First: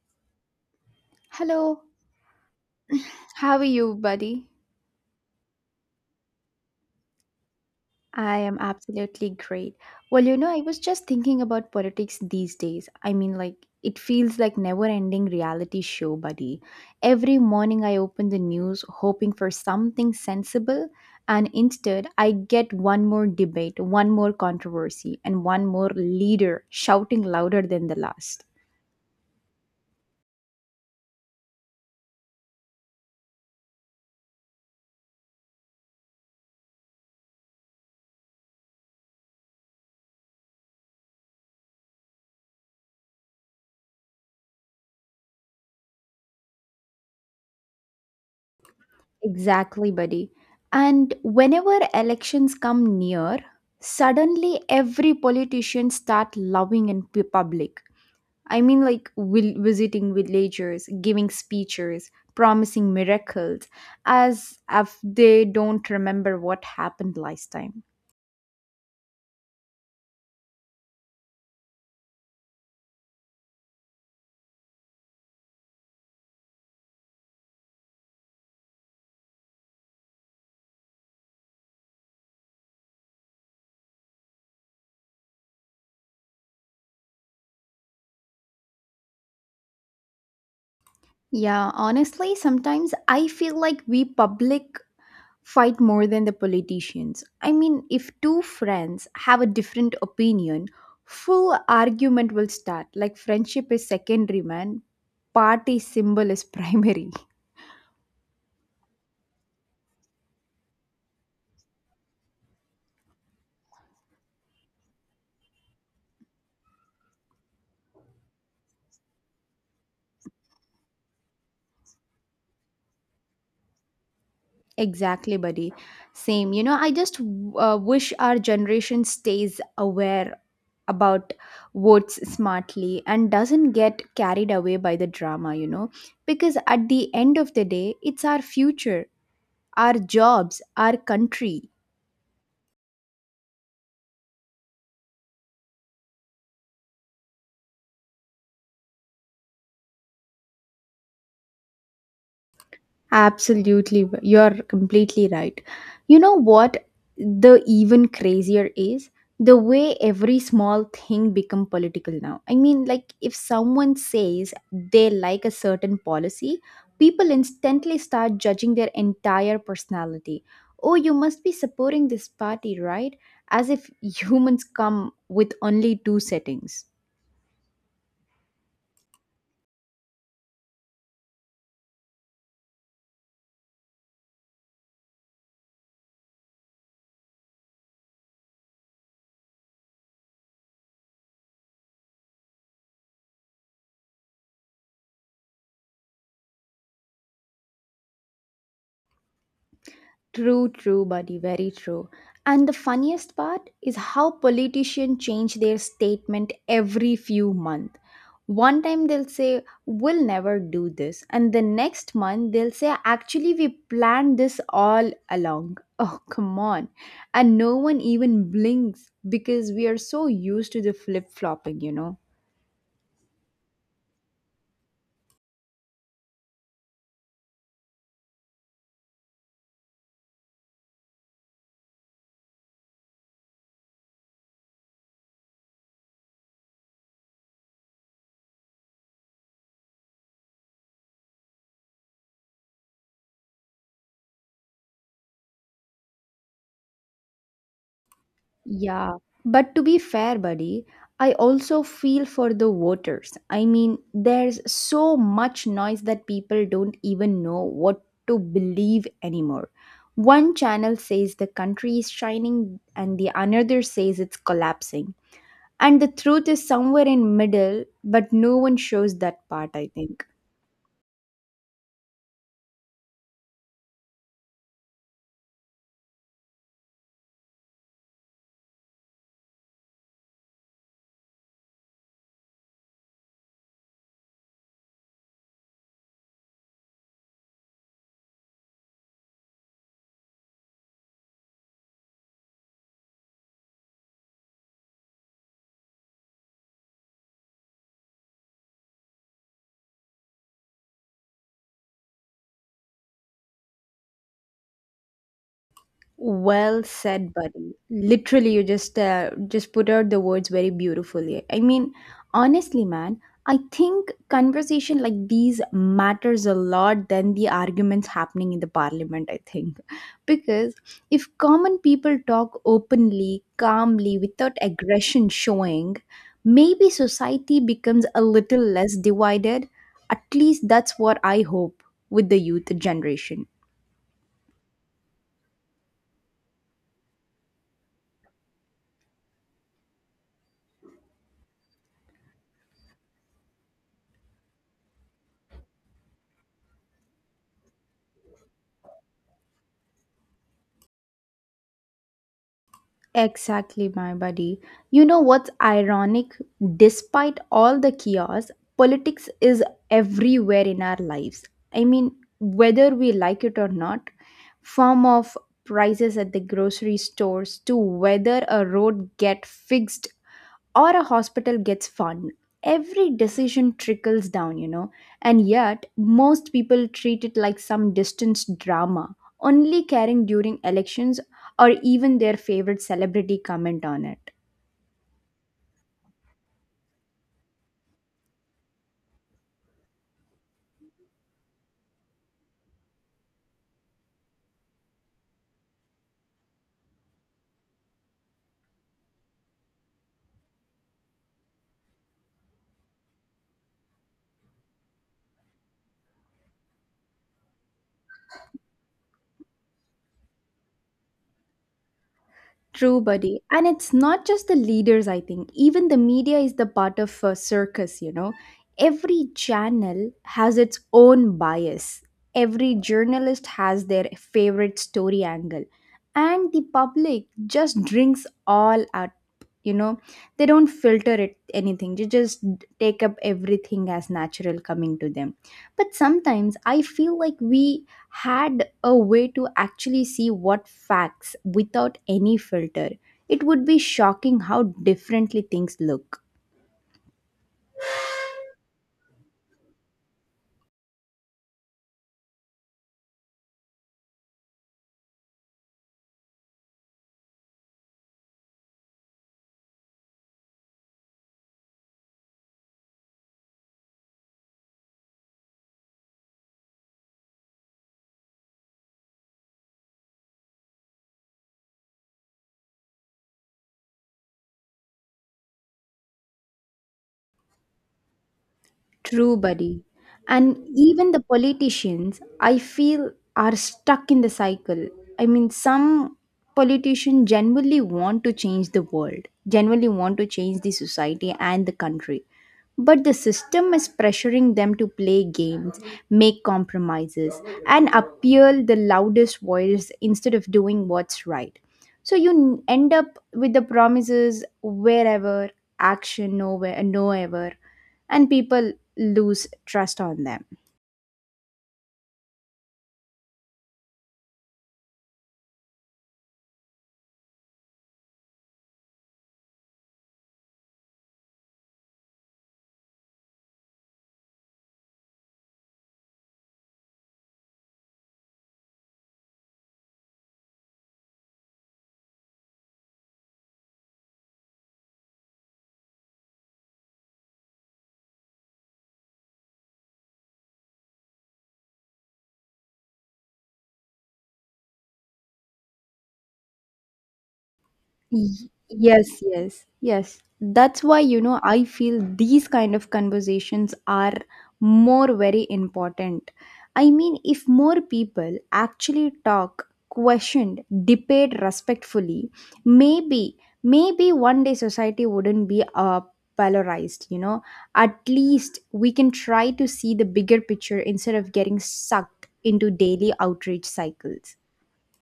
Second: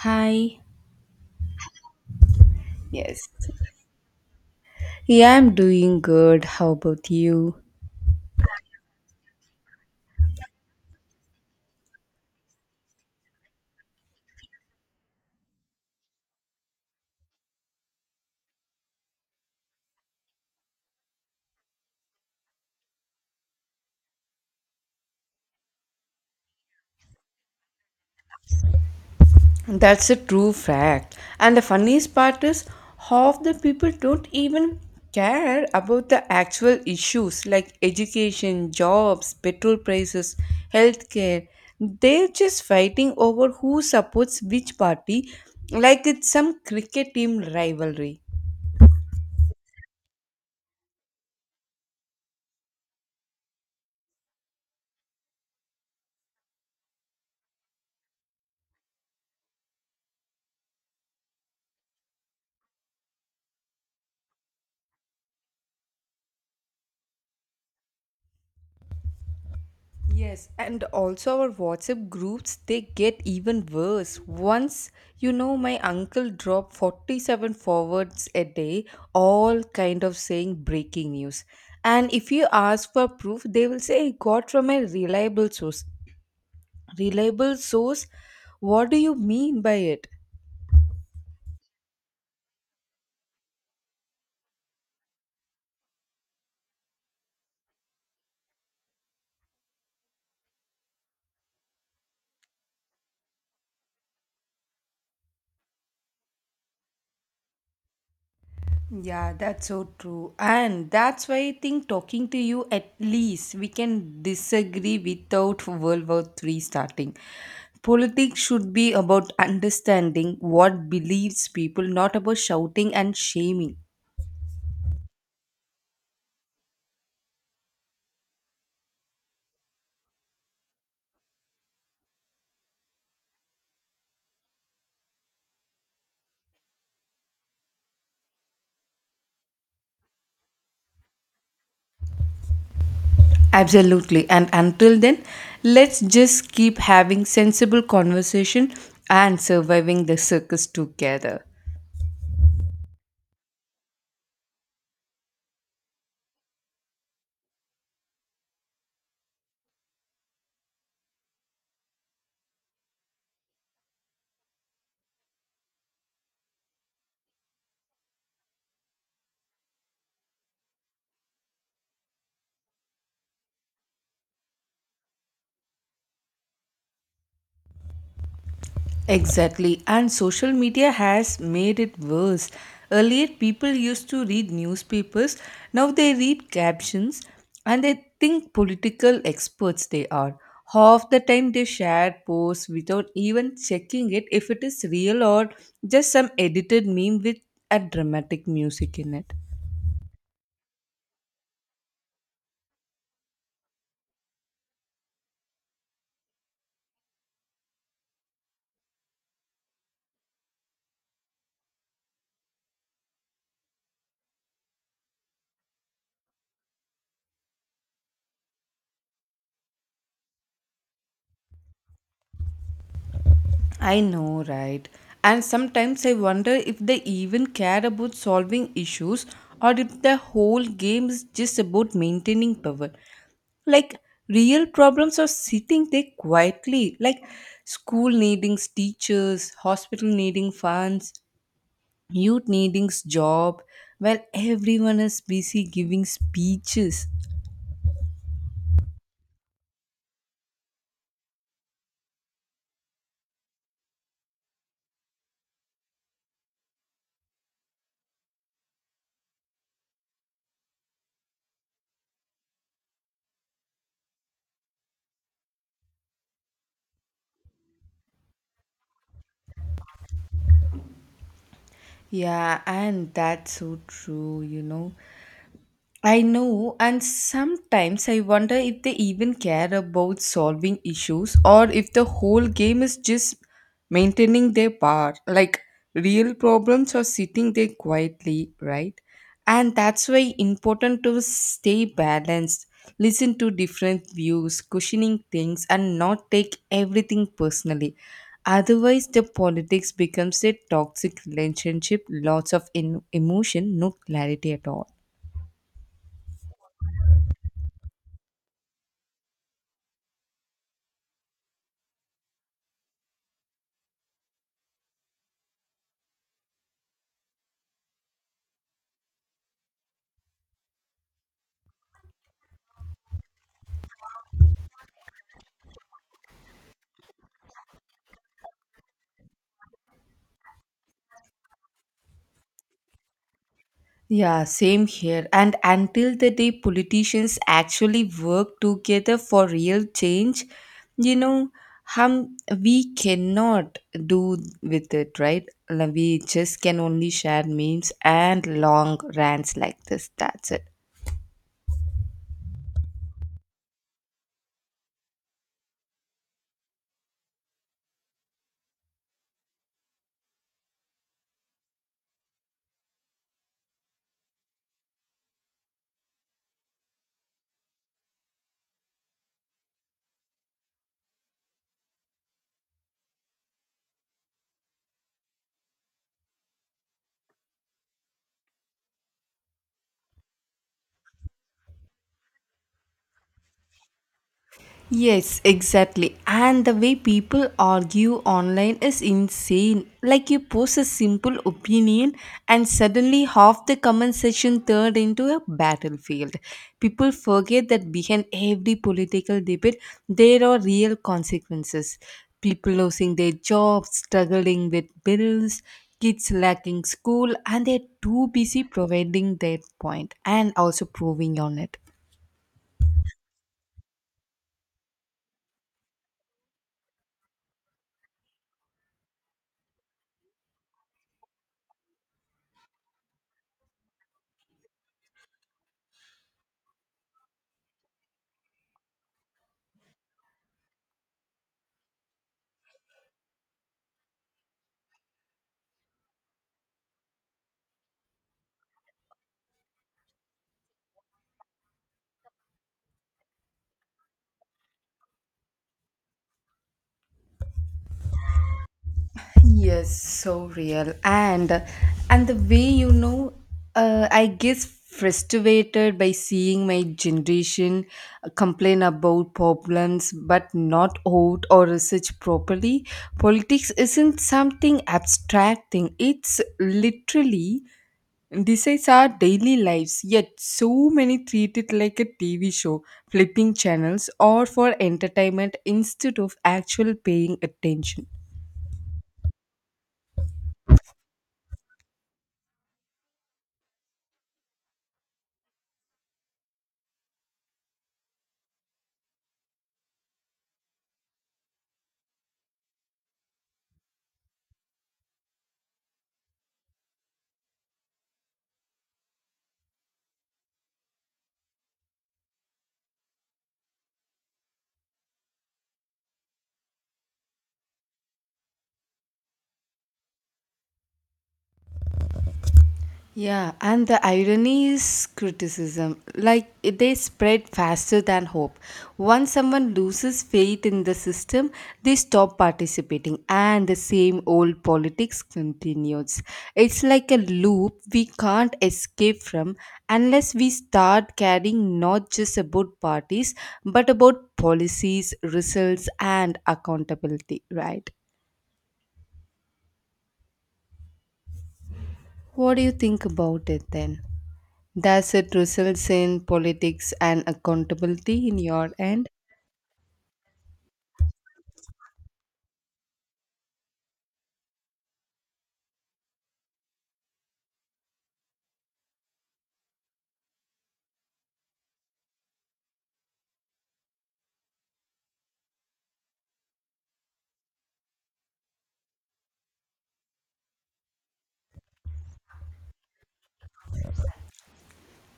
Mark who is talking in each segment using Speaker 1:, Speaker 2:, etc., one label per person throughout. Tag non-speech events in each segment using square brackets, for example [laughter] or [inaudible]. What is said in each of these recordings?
Speaker 1: Hi.
Speaker 2: Hello,
Speaker 1: Yes.
Speaker 2: how are you, buddy?
Speaker 1: Yeah, I'm doing good. How about you?
Speaker 2: I am absolutely great. Well, I was just thinking about politics these days. I mean, like, it feels like never-ending reality show, buddy. Every morning I open the news hoping for something sensible, and instead I get one more debate, one more controversy, and one more leader shouting louder than the last.
Speaker 1: That's a true fact. And the funniest part is, half the people don't even care about the actual issues like education, jobs, petrol prices, healthcare. They're just fighting over who supports which party like it's some cricket team rivalry.
Speaker 2: Exactly, buddy. And whenever elections come near, suddenly every politician start loving in public. I mean, like will visiting villagers, giving speeches, promising miracles, as if they don't remember what happened last time.
Speaker 1: Yes, and also our WhatsApp groups they get even worse. Once my uncle dropped 47 forwards a day, all kind of saying breaking news. And if you ask for proof, they will say I got from a reliable source. Reliable source? What do you mean by it?
Speaker 2: Yeah, honestly, sometimes I feel like we public fight more than the politicians. I mean, if two friends have a different opinion, full argument will start. Like friendship is secondary, man. Party symbol is primary. [laughs]
Speaker 1: Yeah, that's so true. And that's why I think talking to you at least we can disagree without World War Three starting. Politics should be about understanding what believes people, not about shouting and shaming.
Speaker 2: Exactly, buddy. Same. I just wish our generation stays aware about votes smartly and doesn't get carried away by the drama, because at the end of the day, it's our future, our jobs, our country.
Speaker 1: Absolutely. And until then, let's just keep having sensible conversation and surviving the circus together.
Speaker 2: Absolutely, you're completely right. You know what the even crazier is? The way every small thing become political now. I mean, like if someone says they like a certain policy, people instantly start judging their entire personality. Oh, you must be supporting this party, right? As if [laughs] humans come with only two settings.
Speaker 1: Exactly, and social media has made it worse. Earlier, people used to read newspapers, now they read captions and they think political experts they are. Half the time, they share posts without even checking it if it is real or just some edited meme with a dramatic music in it.
Speaker 2: True, true, buddy, very true. And the funniest part is how politicians change their statement every few months. One time they'll say, "We'll never do this." And the next month they'll say, "Actually, we planned this all along." [laughs] Oh, come on. And no one even blinks because we are so used to the flip flopping.
Speaker 1: I know, right? And sometimes I wonder if they even care about solving issues or if the whole game is just about maintaining power. Like, real problems are sitting there quietly like school needing teachers, hospital needing funds, youth needing job while everyone is busy giving speeches.
Speaker 2: Yeah, but to be fair, buddy, I also feel for the voters. I mean, there's so much noise that people don't even know what to believe anymore. One channel says the country is shining, and the another says it's collapsing. And the truth is somewhere in middle, but no one shows that part, I think.
Speaker 1: Yeah, and that's so true. I know, and sometimes I wonder if they even care about solving issues or if the whole game is just maintaining their power. Like, real problems are sitting there quietly, right? And that's why important to stay balanced, listen to different views, cushioning things, and not take everything personally. Otherwise, the politics becomes a toxic relationship, lots of emotion, no clarity at all.
Speaker 2: Well said, buddy. Literally, you just put out the words very beautifully. I mean, honestly, man, I think conversation like these matters a lot than the arguments happening in the parliament, I think. Because if common people talk openly, calmly, without aggression showing, maybe society becomes a little less divided. At least that's what I hope with the youth generation.
Speaker 1: Yeah, same here. And until the day politicians actually work together for real change, you know, hum, we cannot do with it, right? Like, we just can only share memes and long rants like this. That's it.
Speaker 2: Exactly, my buddy. You know what's ironic? Despite all the chaos, politics is everywhere in our lives. I mean, whether we like it or not, from of prices at the grocery stores to whether a road get fixed or a hospital gets fund. Every decision trickles down, and yet most people treat it like some distant drama, only caring during elections or even their favorite celebrity comment on it.
Speaker 1: Yes, exactly. And the way people argue online is insane. Like you post a simple opinion and suddenly half the comment section turned into a battlefield. People forget that behind every political debate there are real consequences. People losing their jobs, struggling with bills, kids lacking school and they're too busy providing their point and also proving on it.
Speaker 2: True, buddy. And it's not just the leaders, I think. Even the media is the part of a circus. Every channel has its own bias, every journalist has their favorite story angle, and the public just drinks all out. you know they don't filter it anything. They just take up everything as natural coming to them. But sometimes I feel like we had a way to actually see what facts without any filter, it would be shocking how differently things look.
Speaker 1: Yes, so real. And the way I guess frustrated by seeing my generation complain about problems but not out or research properly. Politics isn't something abstract thing. It's literally decides our daily lives. Yet so many treat it like a TV show, flipping channels or for entertainment instead of actual paying attention.
Speaker 2: True, buddy. And even the politicians, I feel, are stuck in the cycle. I mean, some politicians genuinely want to change the world, genuinely want to change the society and the country. But the system is pressuring them to play games, make compromises, and appeal the loudest voice instead of doing what's right. So you end up with the promises wherever, action nowhere, nowhere, and people lose trust on them.
Speaker 1: Yeah, and the irony is criticism. Like they spread faster than hope. Once someone loses faith in the system, they stop participating, and the same old politics continues. It's like a loop we can't escape from unless we start caring not just about parties but about policies, results, and accountability, right? What do you think about it then? Does it result in politics and accountability in your end?
Speaker 2: Yes, yes, yes. That's why, I feel these kind of conversations are more very important. I mean, if more people actually talk, questioned, debate respectfully, maybe, maybe one day society wouldn't be polarized. At least we can try to see the bigger picture instead of getting sucked into daily outrage cycles.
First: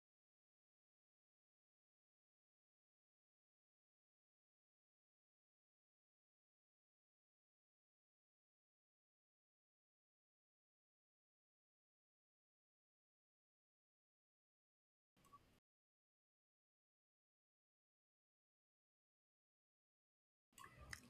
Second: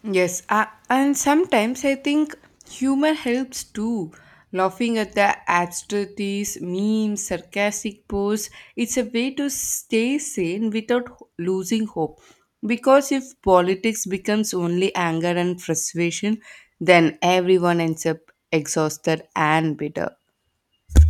Speaker 1: Yes, and sometimes I think humor helps too. Laughing at the absurdities, memes, sarcastic posts, it's a way to stay sane without losing hope. Because if politics becomes only anger and frustration, then everyone ends up exhausted and bitter.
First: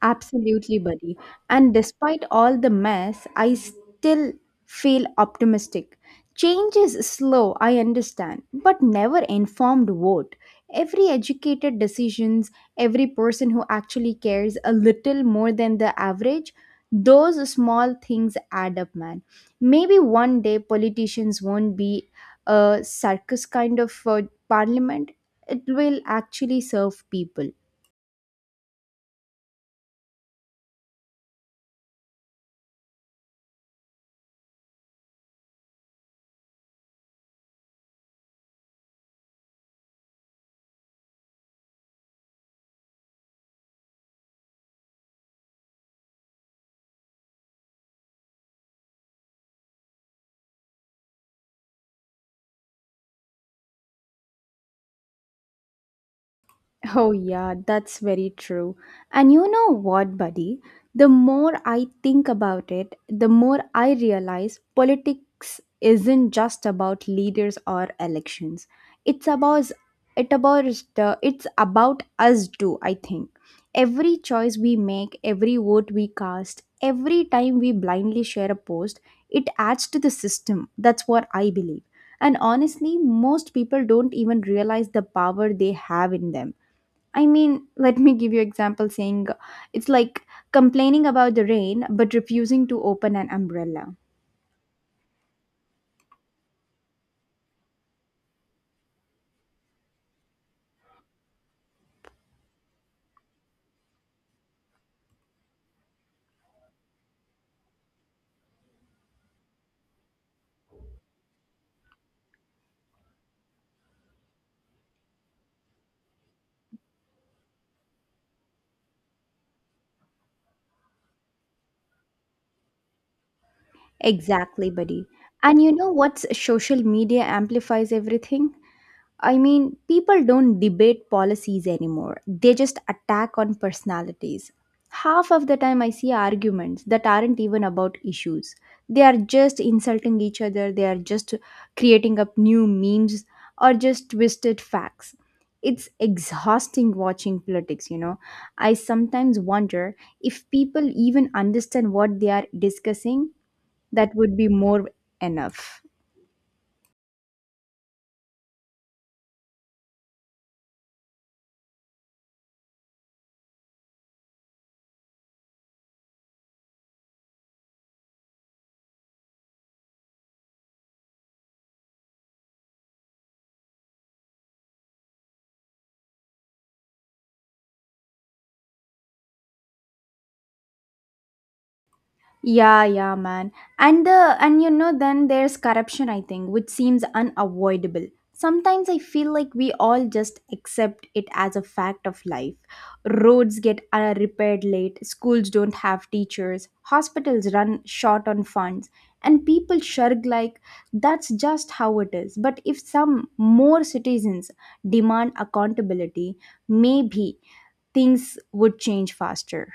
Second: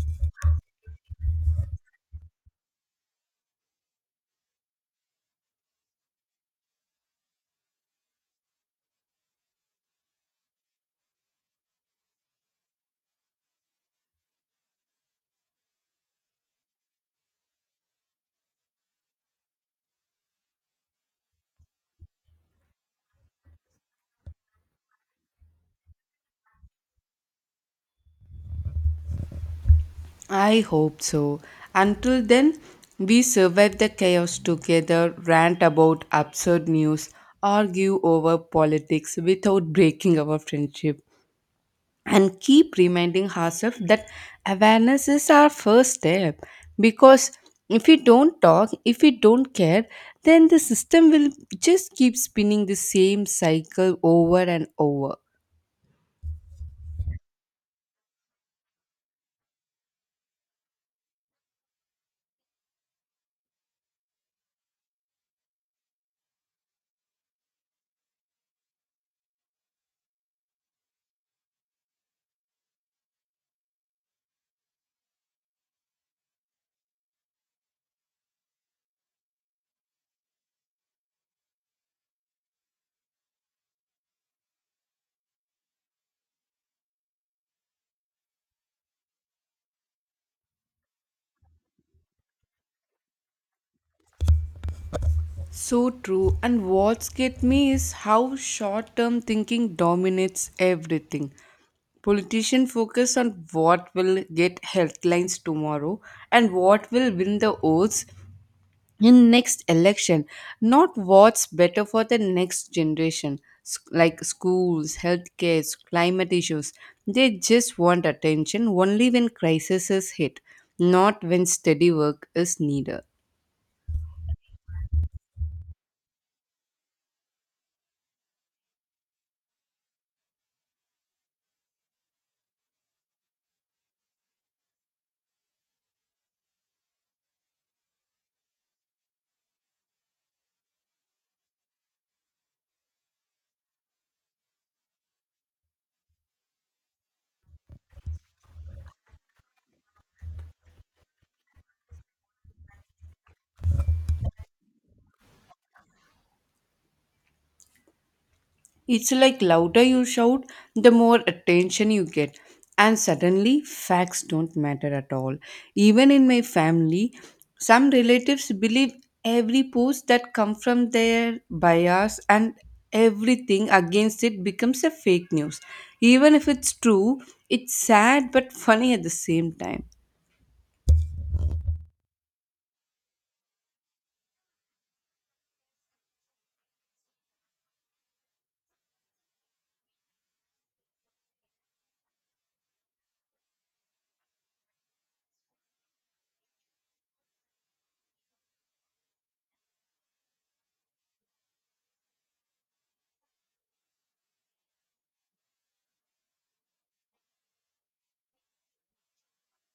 Speaker 2: Absolutely, buddy. And despite all the mess, I still feel optimistic. Change is slow, I understand, but never informed vote. Every educated decisions, every person who actually cares a little more than the average, those small things add up, man. Maybe one day politicians won't be a circus kind of parliament. It will actually serve people.
Speaker 1: I hope so. Until then, we survive the chaos together, rant about absurd news, argue over politics without breaking our friendship, and keep reminding ourselves that awareness is our first step. Because if we don't talk, if we don't care, then the system will just keep spinning the same cycle over and over.
Speaker 2: Oh, yeah, that's very true. And you know what, buddy? The more I think about it, the more I realize politics isn't just about leaders or elections. It's about it about it's about us too, I think. Every choice we make, every vote we cast, every time we blindly share a post, it adds to the system. That's what I believe. And honestly, most people don't even realize the power they have in them. I mean, [laughs] let me give you example saying it's like complaining about the rain but refusing to open an umbrella.
Speaker 1: So true. And what's get me is how short term thinking dominates everything. Politicians focus on what will get headlines tomorrow and what will win the votes in next election, not what's better for the next generation. Like schools, healthcare, climate issues, they just want attention only when crises hit, not when steady work is needed.
Speaker 2: Exactly, buddy. And you know what social media amplifies everything? I mean, people don't debate policies anymore. They just attack on personalities. Half of the time, I see arguments that aren't even about issues. They are just insulting each other, they are just creating up new memes or just twisted facts. It's exhausting watching politics. I sometimes wonder if people even understand what they are discussing, that would be more enough.
Speaker 1: It's like louder you shout, the more attention you get. And suddenly, facts don't matter at all. Even in my family, some relatives believe every post that comes from their bias and everything against it becomes a fake news. Even if it's true, it's sad but funny at the same time.
Speaker 2: Yeah, yeah, man. And then there's corruption I think which seems unavoidable. Sometimes I feel like we all just accept it as a fact of life. Roads get repaired late, schools don't have teachers, hospitals run short on funds, and people shirk like that's just how it is. But if some more citizens demand accountability, maybe things would change faster.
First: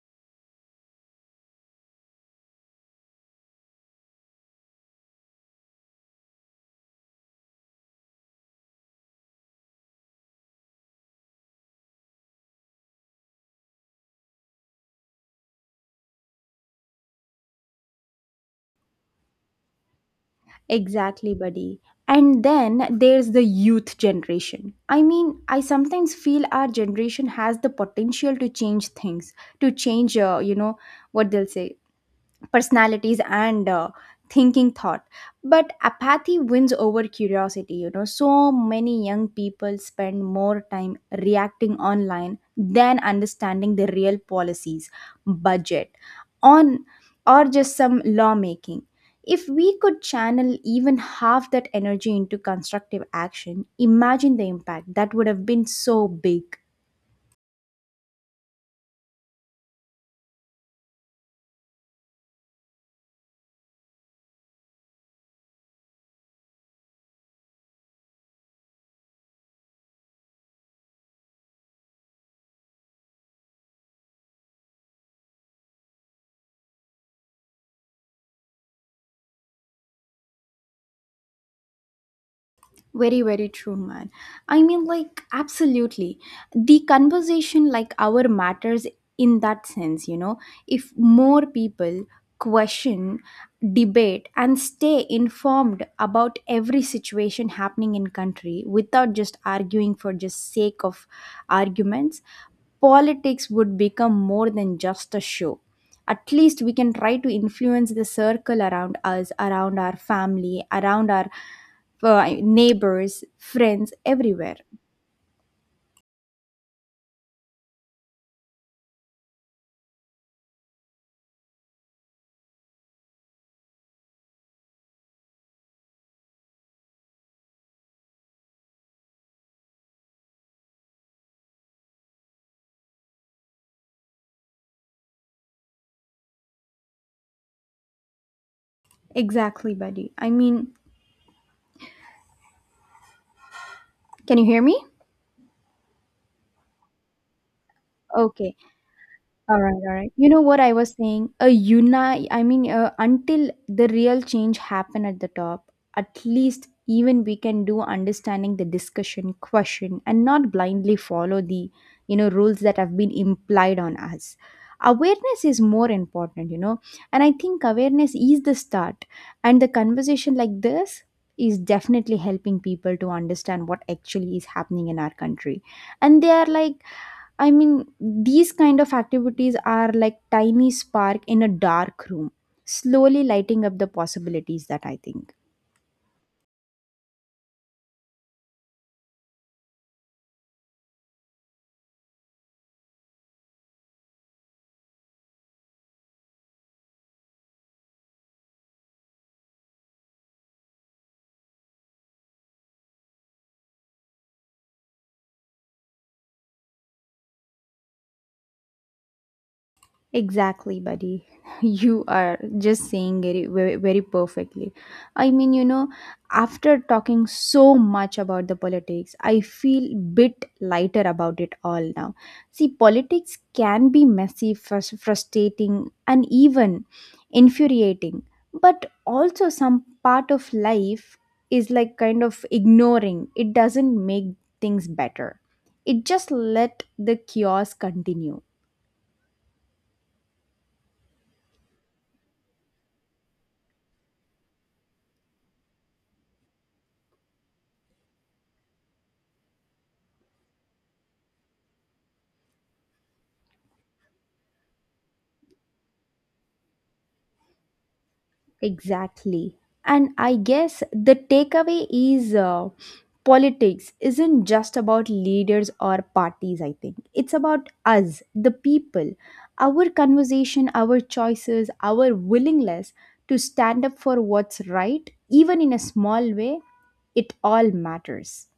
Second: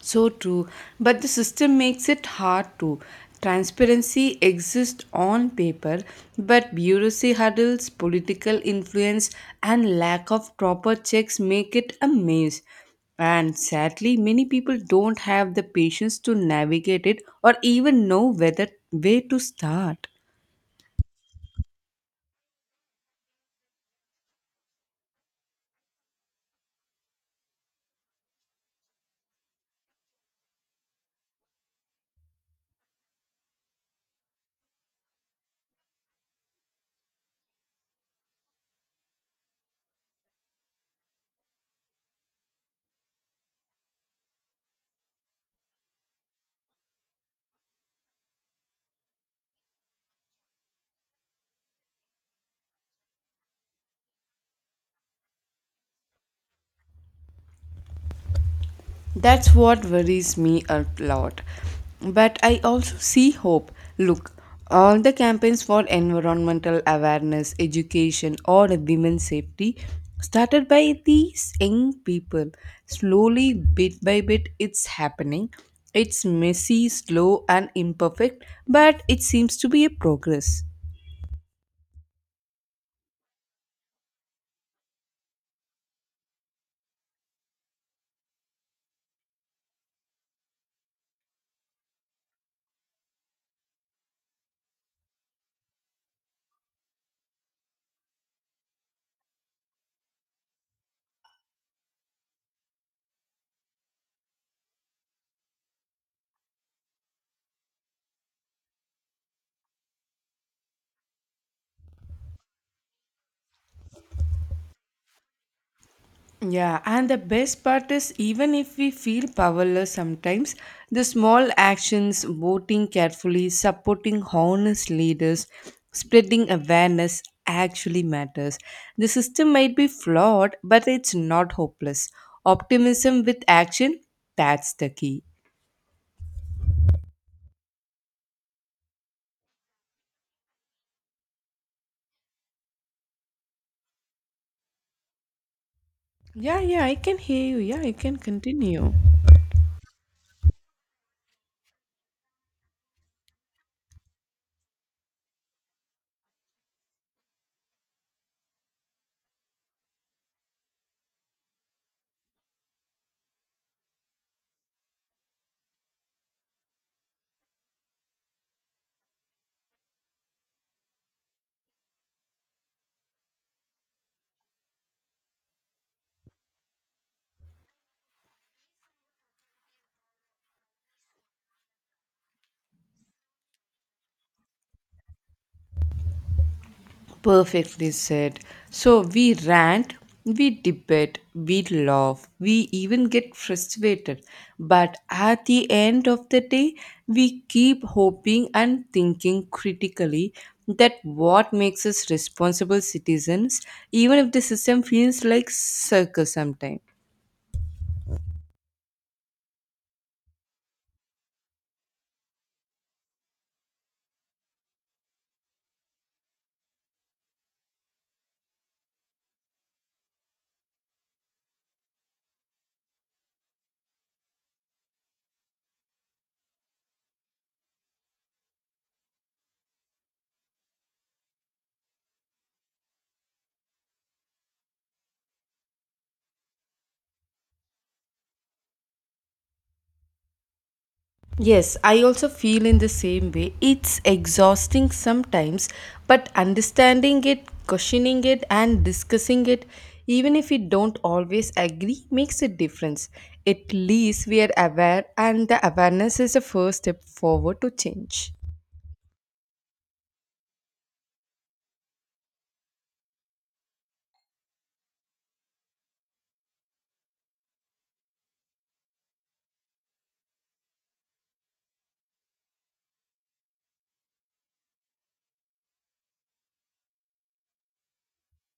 Speaker 1: So true, but the system makes it hard to. Transparency exists on paper, but bureaucracy hurdles, political influence, and lack of proper checks make it a maze. And sadly, many people don't have the patience to navigate it or even know whether where to start.
Speaker 2: Exactly, buddy. And then there's the youth generation. I mean, I sometimes feel our generation has the potential to change things, to change, what they'll say, personalities, and thinking thought. But apathy wins over curiosity, so many young people spend more time reacting online than understanding the real policies, budget on, or just some lawmaking. If we could channel even half that energy into constructive action, imagine the impact that would have been so big.
Speaker 1: That's what worries me a lot. But I also see hope. Look, all the campaigns for environmental awareness, education, or women's safety started by these young people. Slowly, bit by bit, it's happening. It's messy, slow, and imperfect, but it seems to be a progress.
Speaker 2: Very very true, man. I mean, like, absolutely. The conversation like our matters in that sense. If more people question, debate, and stay informed about every situation happening in country without just arguing for just sake of arguments, politics would become more than just a show. At least we can try to influence the circle around us, around our family, around our neighbors, friends, everywhere.
Speaker 1: Yeah, and the best part is even if we feel powerless sometimes, the small actions, voting carefully, supporting honest leaders, spreading awareness actually matters. The system might be flawed, but it's not hopeless. Optimism with action, that's the key.
Speaker 2: Exactly, buddy. I mean, can you hear me?
Speaker 1: Yeah, I can hear you. Yeah, you can
Speaker 2: Okay.
Speaker 1: continue.
Speaker 2: All right, all right. You know what I was saying? I mean, until the real change happen at the top, at least even we can do understanding the discussion, question, and not blindly follow the, rules that have been implied on us. Awareness is more important, and I think awareness is the start. And the conversation like this is definitely helping people to understand what actually is happening in our country. And they are like, I mean, these kind of activities are like tiny spark in a dark room, slowly lighting up the possibilities that I think.
Speaker 1: Perfectly said. So we rant, we debate, we laugh, we even get frustrated. But at the end of the day, we keep hoping and thinking critically that what makes us responsible citizens, even if the system feels like circus sometimes.
Speaker 2: Exactly, buddy. [laughs] You are just saying it very, very perfectly. I mean, after talking so much about the politics, I feel bit lighter about it all now. See, politics can be messy, frustrating, and even infuriating, but also some part of life is like kind of ignoring. It doesn't make things better. It just let the chaos continue.
Speaker 1: Yes, I also feel in the same way. It's exhausting sometimes, but understanding it, questioning it, and discussing it, even if we don't always agree, makes a difference. At least we are aware, and the awareness is the first step forward to change.
Speaker 2: Exactly. And I guess the takeaway is politics isn't just about leaders or parties, I think. It's about us, the people, our conversation, our choices, our willingness to stand up for what's right, even in a small way. It all matters.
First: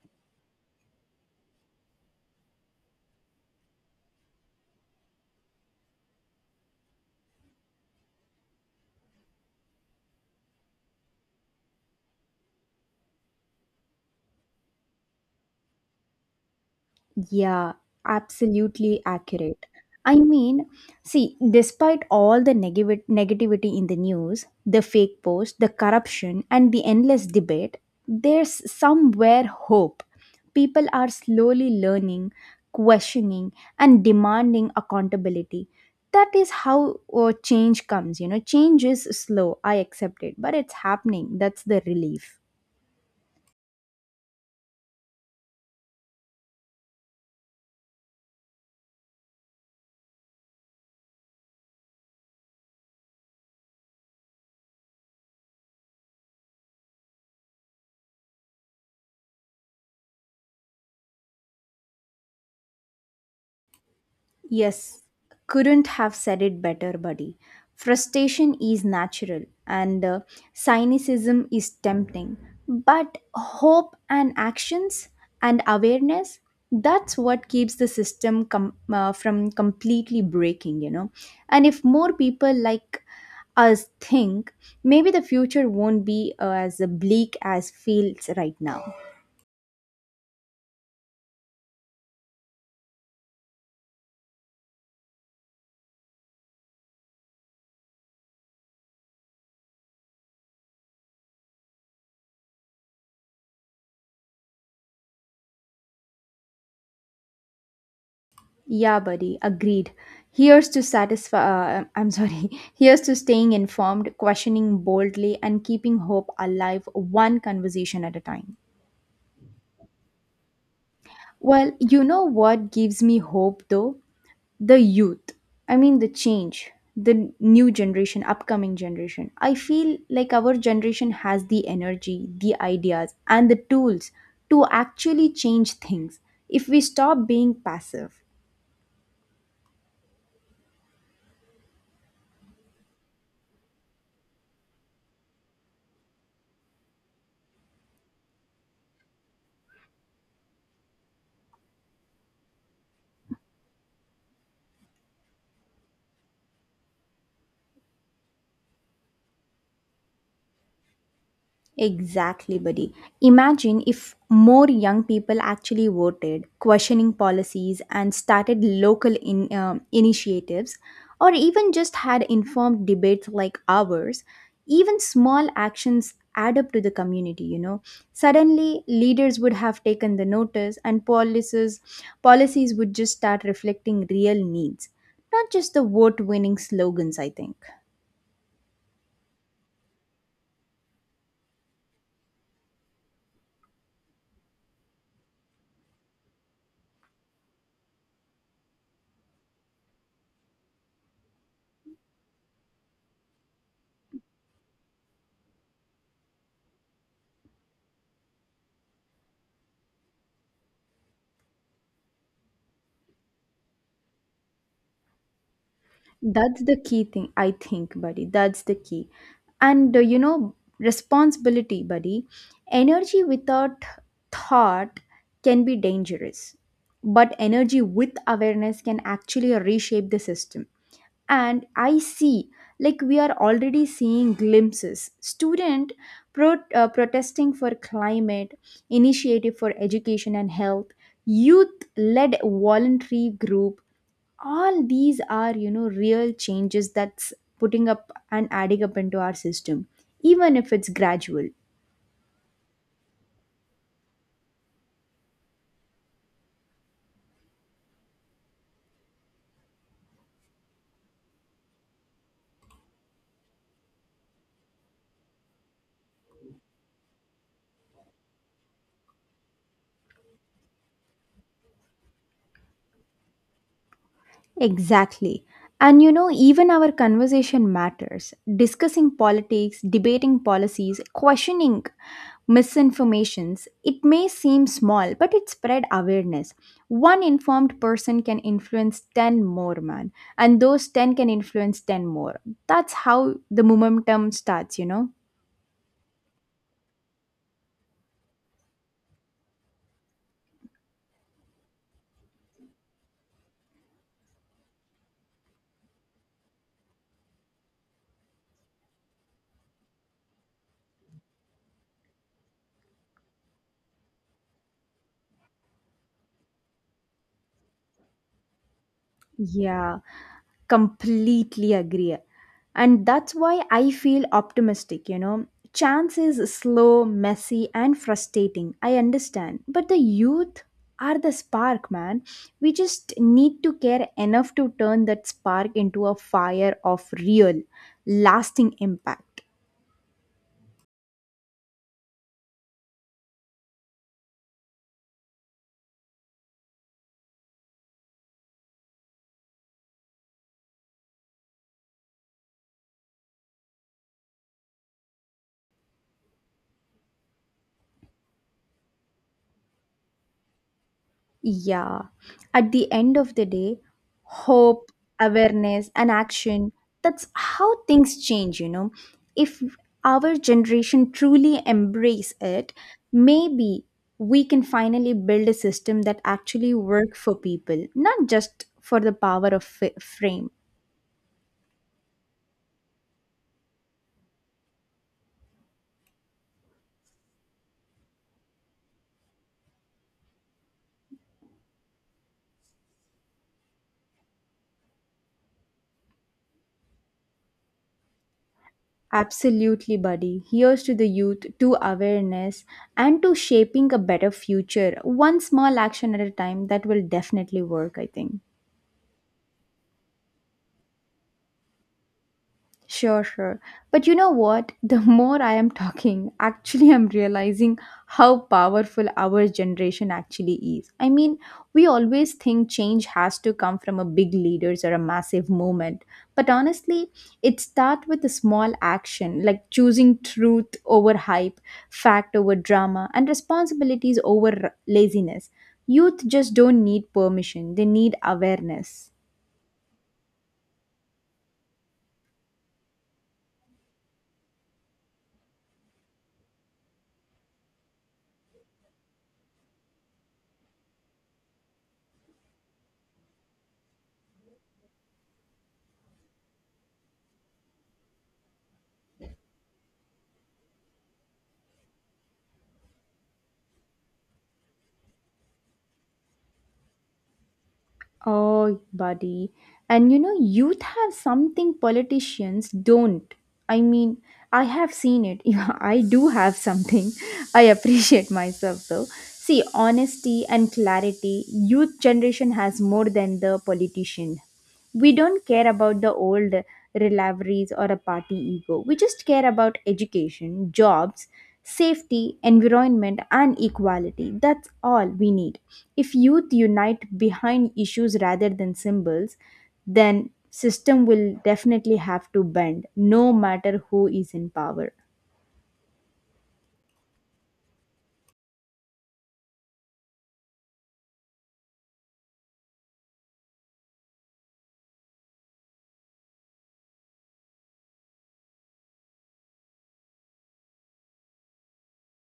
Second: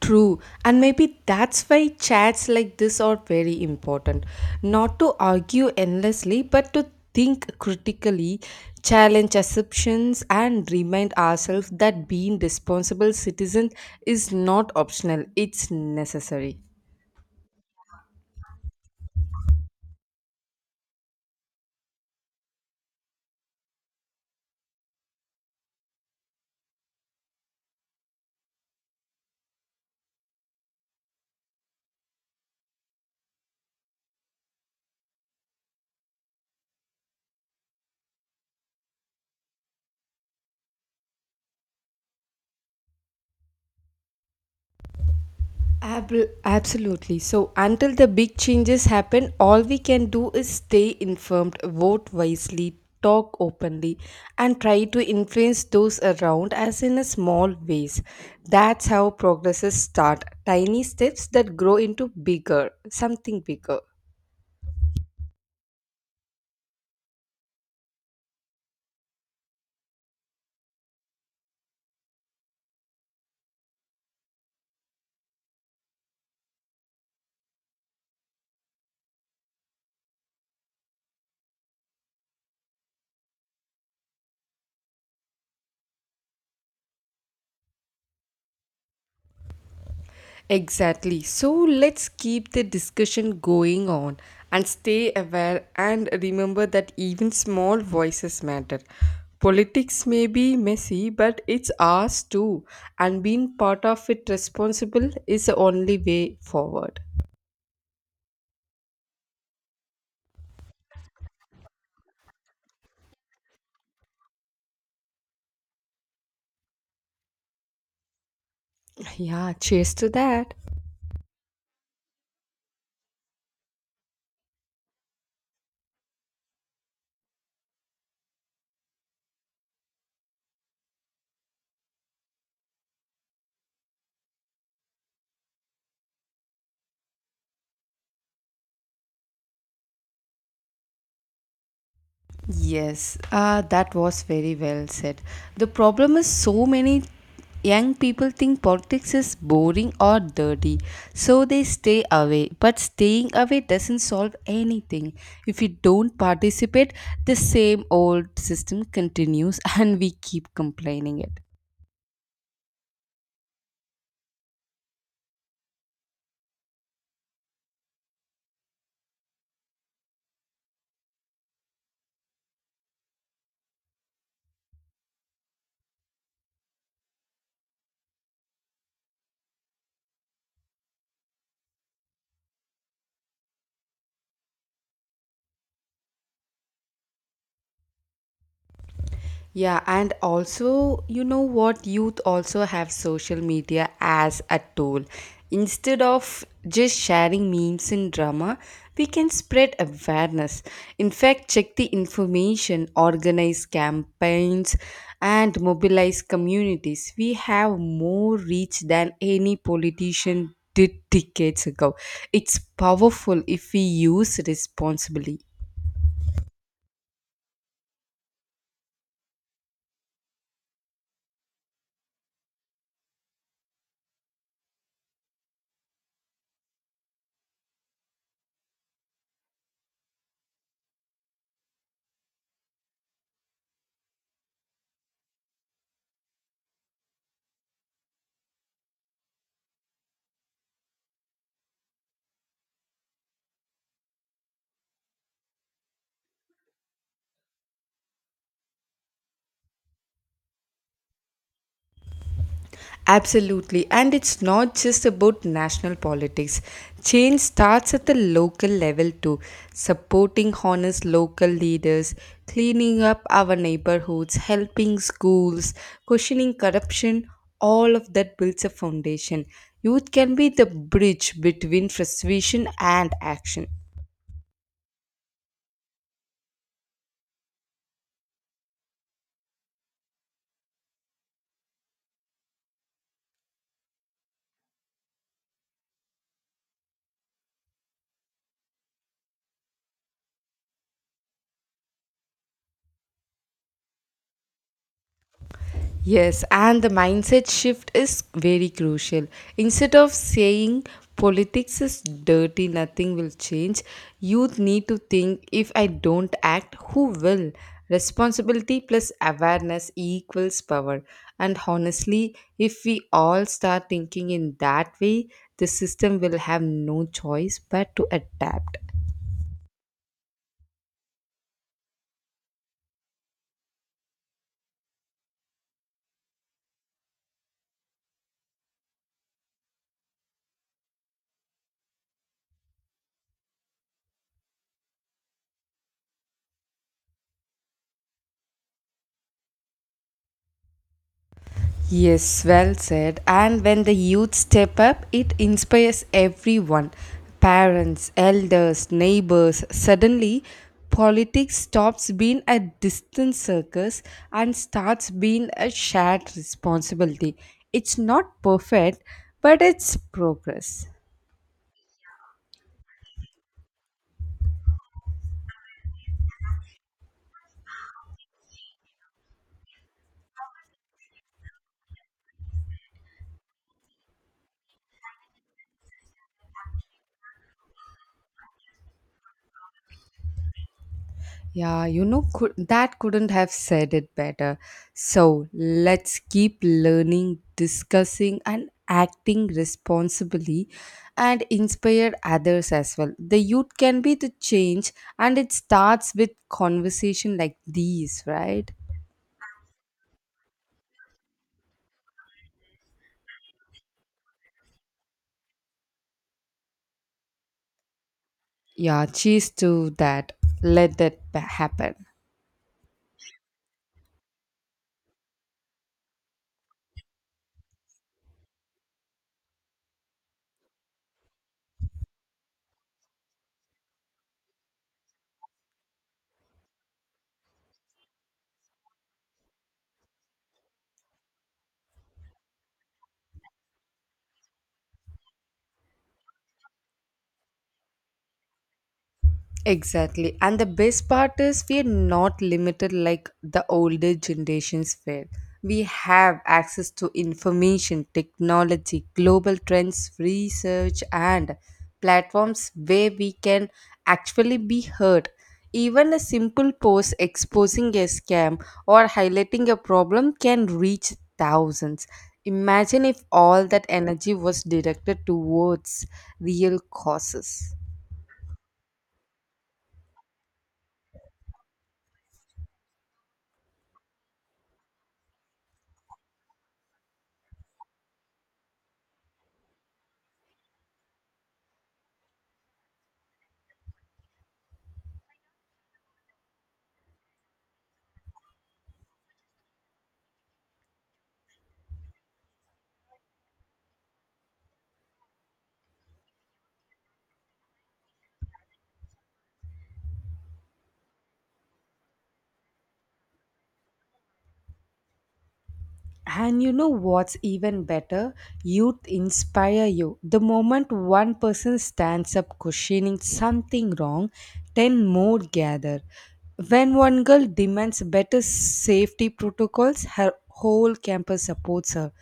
Speaker 1: True, and maybe that's why chats like this are very important. Not to argue endlessly, but to think critically, challenge assumptions, and remind ourselves that being responsible citizens is not optional, it's necessary.
Speaker 2: Yeah, absolutely accurate. I mean, see, despite all the negative negativity in the news, the fake post, the corruption, and the endless debate, there's somewhere hope. People are slowly learning, questioning, and demanding accountability. That is how change comes. You know, change is slow. I accept it, but it's happening. That's the relief.
Speaker 1: Absolutely. So, until the big changes happen, all we can do is stay informed, vote wisely, talk openly, and try to influence those around us in a small ways. That's how progresses start tiny steps that grow into bigger, something bigger.
Speaker 2: Yes, couldn't have said it better, buddy. Frustration is natural and cynicism is tempting, but hope and actions and awareness that's what keeps the system from completely breaking. And if more people like us think, maybe the future won't be as bleak as feels right now.
Speaker 1: Exactly. So let's keep the discussion going on and stay aware and remember that even small voices matter. Politics may be messy, but it's ours too, and being part of it responsible is the only way forward.
Speaker 2: Yeah, buddy, agreed. Here's to satisfy. I'm sorry. [laughs] Here's to staying informed, questioning boldly, and keeping hope alive one conversation at a time.
Speaker 1: Yeah, cheers to that.
Speaker 2: Well, you know what gives me hope though? The youth. I mean, the change, the new generation, upcoming generation. I feel like our generation has the energy, the ideas, and the tools to actually change things if we stop being passive.
Speaker 1: Yes, that was very well said. The problem is so many young people think politics is boring or dirty, so they stay away. But staying away doesn't solve anything. If you don't participate, the same old system continues [laughs] and we keep complaining it.
Speaker 2: Exactly, buddy. Imagine if more young people actually voted, questioning policies, and started local initiatives, or even just had informed debates like ours. Even small actions add up to the community. Suddenly, leaders would have taken the notice, and policies would just start reflecting real needs, not just the vote-winning slogans, I think.
Speaker 1: Yeah, and also, you know what? Youth also have social media as a tool. Instead of just sharing memes and drama, we can spread awareness. In fact, check the information, organize campaigns, and mobilize communities. We have more reach than any politician did decades ago. It's powerful if we use responsibly.
Speaker 2: That's the key thing, I think, buddy. That's the key. Responsibility, buddy. Energy without thought can be dangerous, but energy with awareness can actually reshape the system, and I see, like, we are already seeing glimpses. Student protesting for climate, initiative for education and health, youth led voluntary group, all these are, you know, real changes that's putting up and adding up into our system, even if it's gradual.
Speaker 1: Absolutely. And it's not just about national politics. Change starts at the local level too. Supporting honest local leaders, cleaning up our neighborhoods, helping schools, questioning corruption, all of that builds a foundation. Youth can be the bridge between frustration and action.
Speaker 2: Exactly. And you know, even our conversation matters. Discussing politics, debating policies, questioning misinformations, it may seem small, but it spread awareness. One informed person can influence 10 more, man. And those 10 can influence 10 more. That's how the momentum starts, you know?
Speaker 1: Yes, and the mindset shift is very crucial. Instead of saying politics is dirty, nothing will change, youth need to think if I don't act, who will? Responsibility plus awareness equals power. And honestly, if we all start thinking in that way, the system will have no choice but to adapt.
Speaker 2: Yeah, completely agree, and that's why I feel optimistic, you know. Chance is slow, messy, and frustrating, I understand, but the youth are the spark, man. We just need to care enough to turn that spark into a fire of real, lasting impact.
Speaker 1: Yes, well said. And when the youth step up, it inspires everyone parents, elders, neighbors. Suddenly, politics stops being a distant circus and starts being a shared responsibility. It's not perfect, but it's progress.
Speaker 2: Yeah. At the end of the day, hope, awareness, and action, that's how things change, you know. If our generation truly embrace it, maybe we can finally build a system that actually work for people, not just for the power of frame.
Speaker 1: Yeah, that couldn't have said it better. So let's keep learning, discussing, and acting responsibly and inspire others as well. The youth can be the change, and it starts with conversation like these, right?
Speaker 2: Absolutely, buddy. Here's to the youth, to awareness, and to shaping a better future, one small action at a time, that will definitely work, I think.
Speaker 1: Yeah, cheers to that. Let that happen.
Speaker 2: Sure, sure. But you know what? [laughs] The more I am talking, actually, I'm realizing how powerful our generation actually is. I mean, we always think change has to come from a big leaders or a massive movement. But honestly, it starts with a small action like choosing truth over hype, fact over drama, and responsibilities over laziness. Youth just don't need permission, they need awareness.
Speaker 1: Exactly. And the best part is we are not limited like the older generations were. We have access to information, technology, global trends, research, and platforms where we can actually be heard. Even a simple post exposing a scam or highlighting a problem can reach thousands. Imagine if all that energy was directed towards real causes.
Speaker 2: Oh, buddy. And you know, youth have something politicians don't. I mean, I have seen it. [laughs] Yeah, I do have something. I appreciate myself though. See, honesty and clarity, youth generation has more than the politician. We don't care about the old rivalries or a party ego. We just care about education, jobs, safety, environment, and equality. That's all we need. If youth unite behind issues rather than symbols, then system will definitely have to bend, no matter who is in power.
Speaker 1: And you know what's even better? Youth inspire you. The moment one person stands up questioning something wrong, 10 more gather. When one girl demands better safety protocols, her whole campus supports her.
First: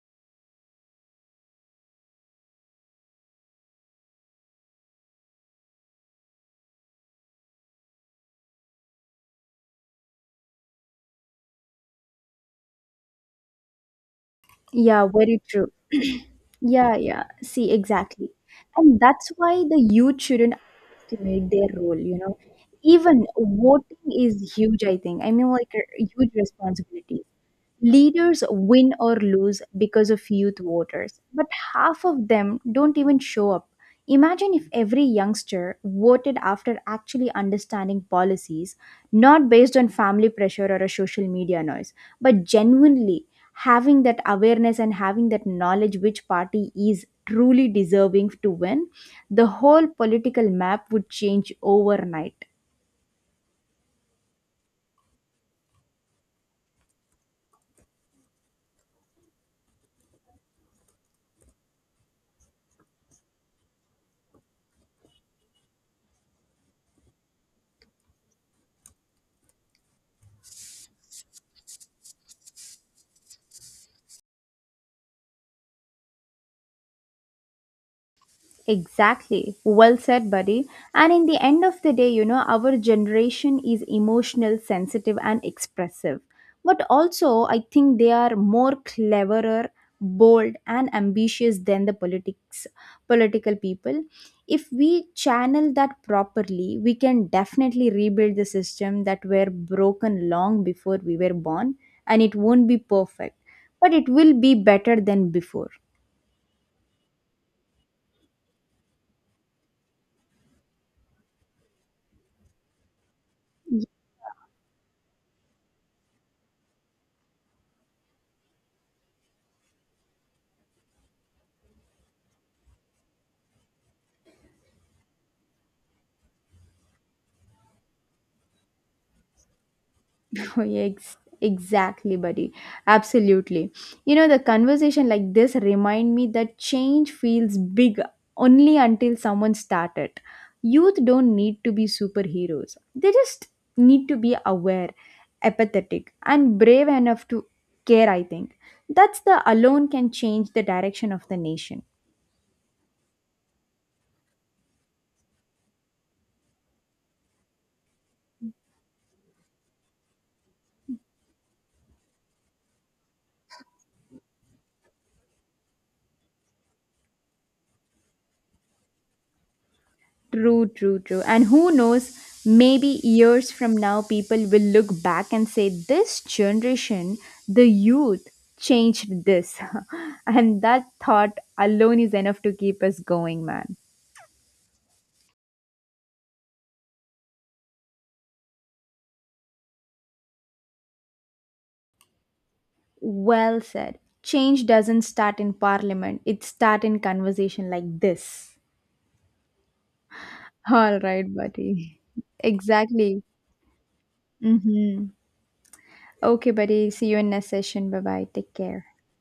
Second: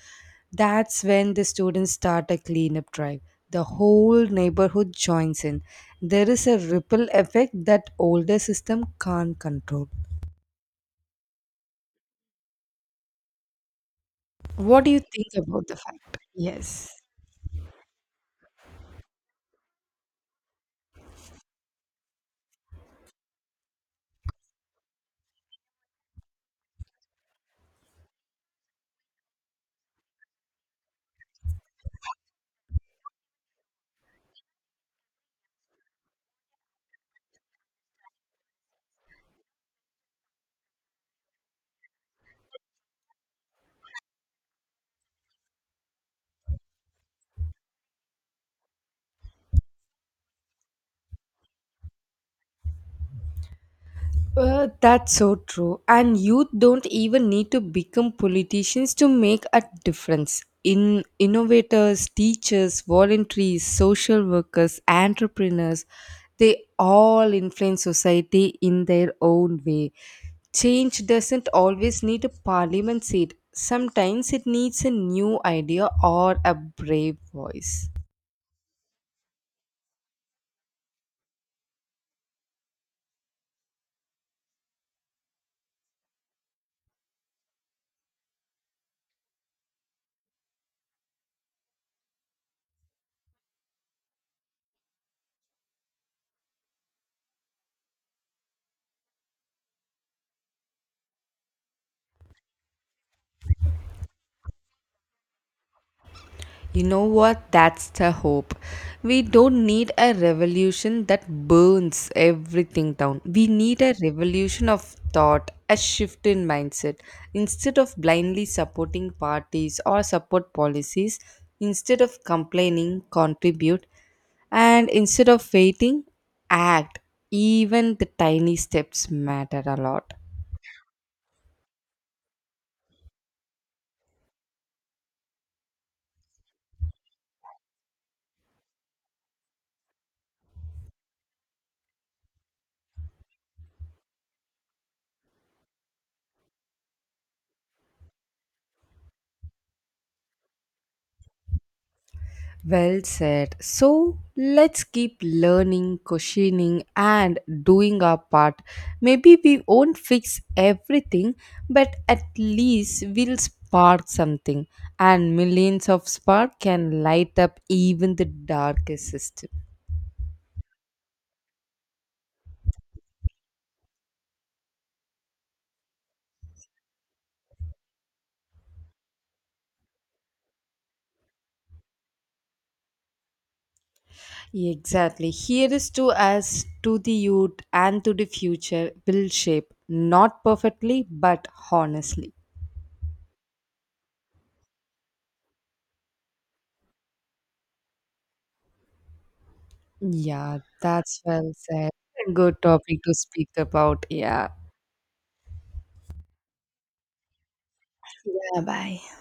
Speaker 1: That's when the students start a cleanup drive. The whole neighborhood joins in. There is a ripple effect that older system can't control. What do you
Speaker 2: Yeah,
Speaker 1: think
Speaker 2: very
Speaker 1: about
Speaker 2: true.
Speaker 1: the
Speaker 2: [clears throat]
Speaker 1: fact? Yes.
Speaker 2: Yeah, yeah. See, exactly. And that's why the youth shouldn't underestimate their role, you know. Even voting is huge, I think. I mean, like a huge responsibility. Leaders win or lose because of youth voters, but half of them don't even show up. Imagine if every youngster voted after actually understanding policies, not based on family pressure or a social media noise, but genuinely having that awareness and having that knowledge which party is truly deserving to win, the whole political map would change overnight.
Speaker 1: That's so true. And youth don't even need to become politicians to make a difference. In innovators, teachers, volunteers, social workers, entrepreneurs, they all influence society in their own way. Change doesn't always need a parliament seat. Sometimes it needs a new idea or a brave voice.
Speaker 2: Exactly. Well said, buddy. And in the end of the day, you know, our generation is emotional, sensitive, and expressive. But also, I think they are more cleverer, bold, and ambitious than the politics political people. If we channel that properly, we can definitely rebuild the system that were broken long before we were born, and it won't be perfect, but it will be better than before.
Speaker 1: You know what? That's the hope. We don't need a revolution that burns everything down. We need a revolution of thought, a shift in mindset. Instead of blindly supporting parties or support policies, instead of complaining, contribute, and instead of waiting, act. Even the tiny steps matter a lot.
Speaker 2: [laughs] Exactly, buddy. Absolutely. You know, the conversation like this remind me that change feels big only until someone started. Youth don't need to be superheroes. They just need to be aware, empathetic, and brave enough to care, I think. That's the alone can change the direction of the nation.
Speaker 1: Well said. So let's keep learning, questioning, and doing our part. Maybe we won't fix everything, but at least we'll spark something, and millions of spark can light up even the darkest system.
Speaker 2: True, true, true. And who knows, maybe years from now, people will look back and say, "This generation, the youth, changed this." [laughs] And that thought alone is enough to keep us going, man.
Speaker 1: Exactly. Here is to us, to the youth, and to the future will shape not perfectly, but honestly.
Speaker 2: Well said. Change doesn't start in parliament, it starts in conversation like this.
Speaker 1: Yeah,
Speaker 2: [laughs] All
Speaker 1: that's
Speaker 2: right,
Speaker 1: well said.
Speaker 2: buddy.
Speaker 1: Good topic to
Speaker 2: Exactly.
Speaker 1: speak about. Yeah.
Speaker 2: Mm-hmm. Okay, buddy. See you in next session. Bye bye. Take
Speaker 1: Yeah,
Speaker 2: care.
Speaker 1: bye.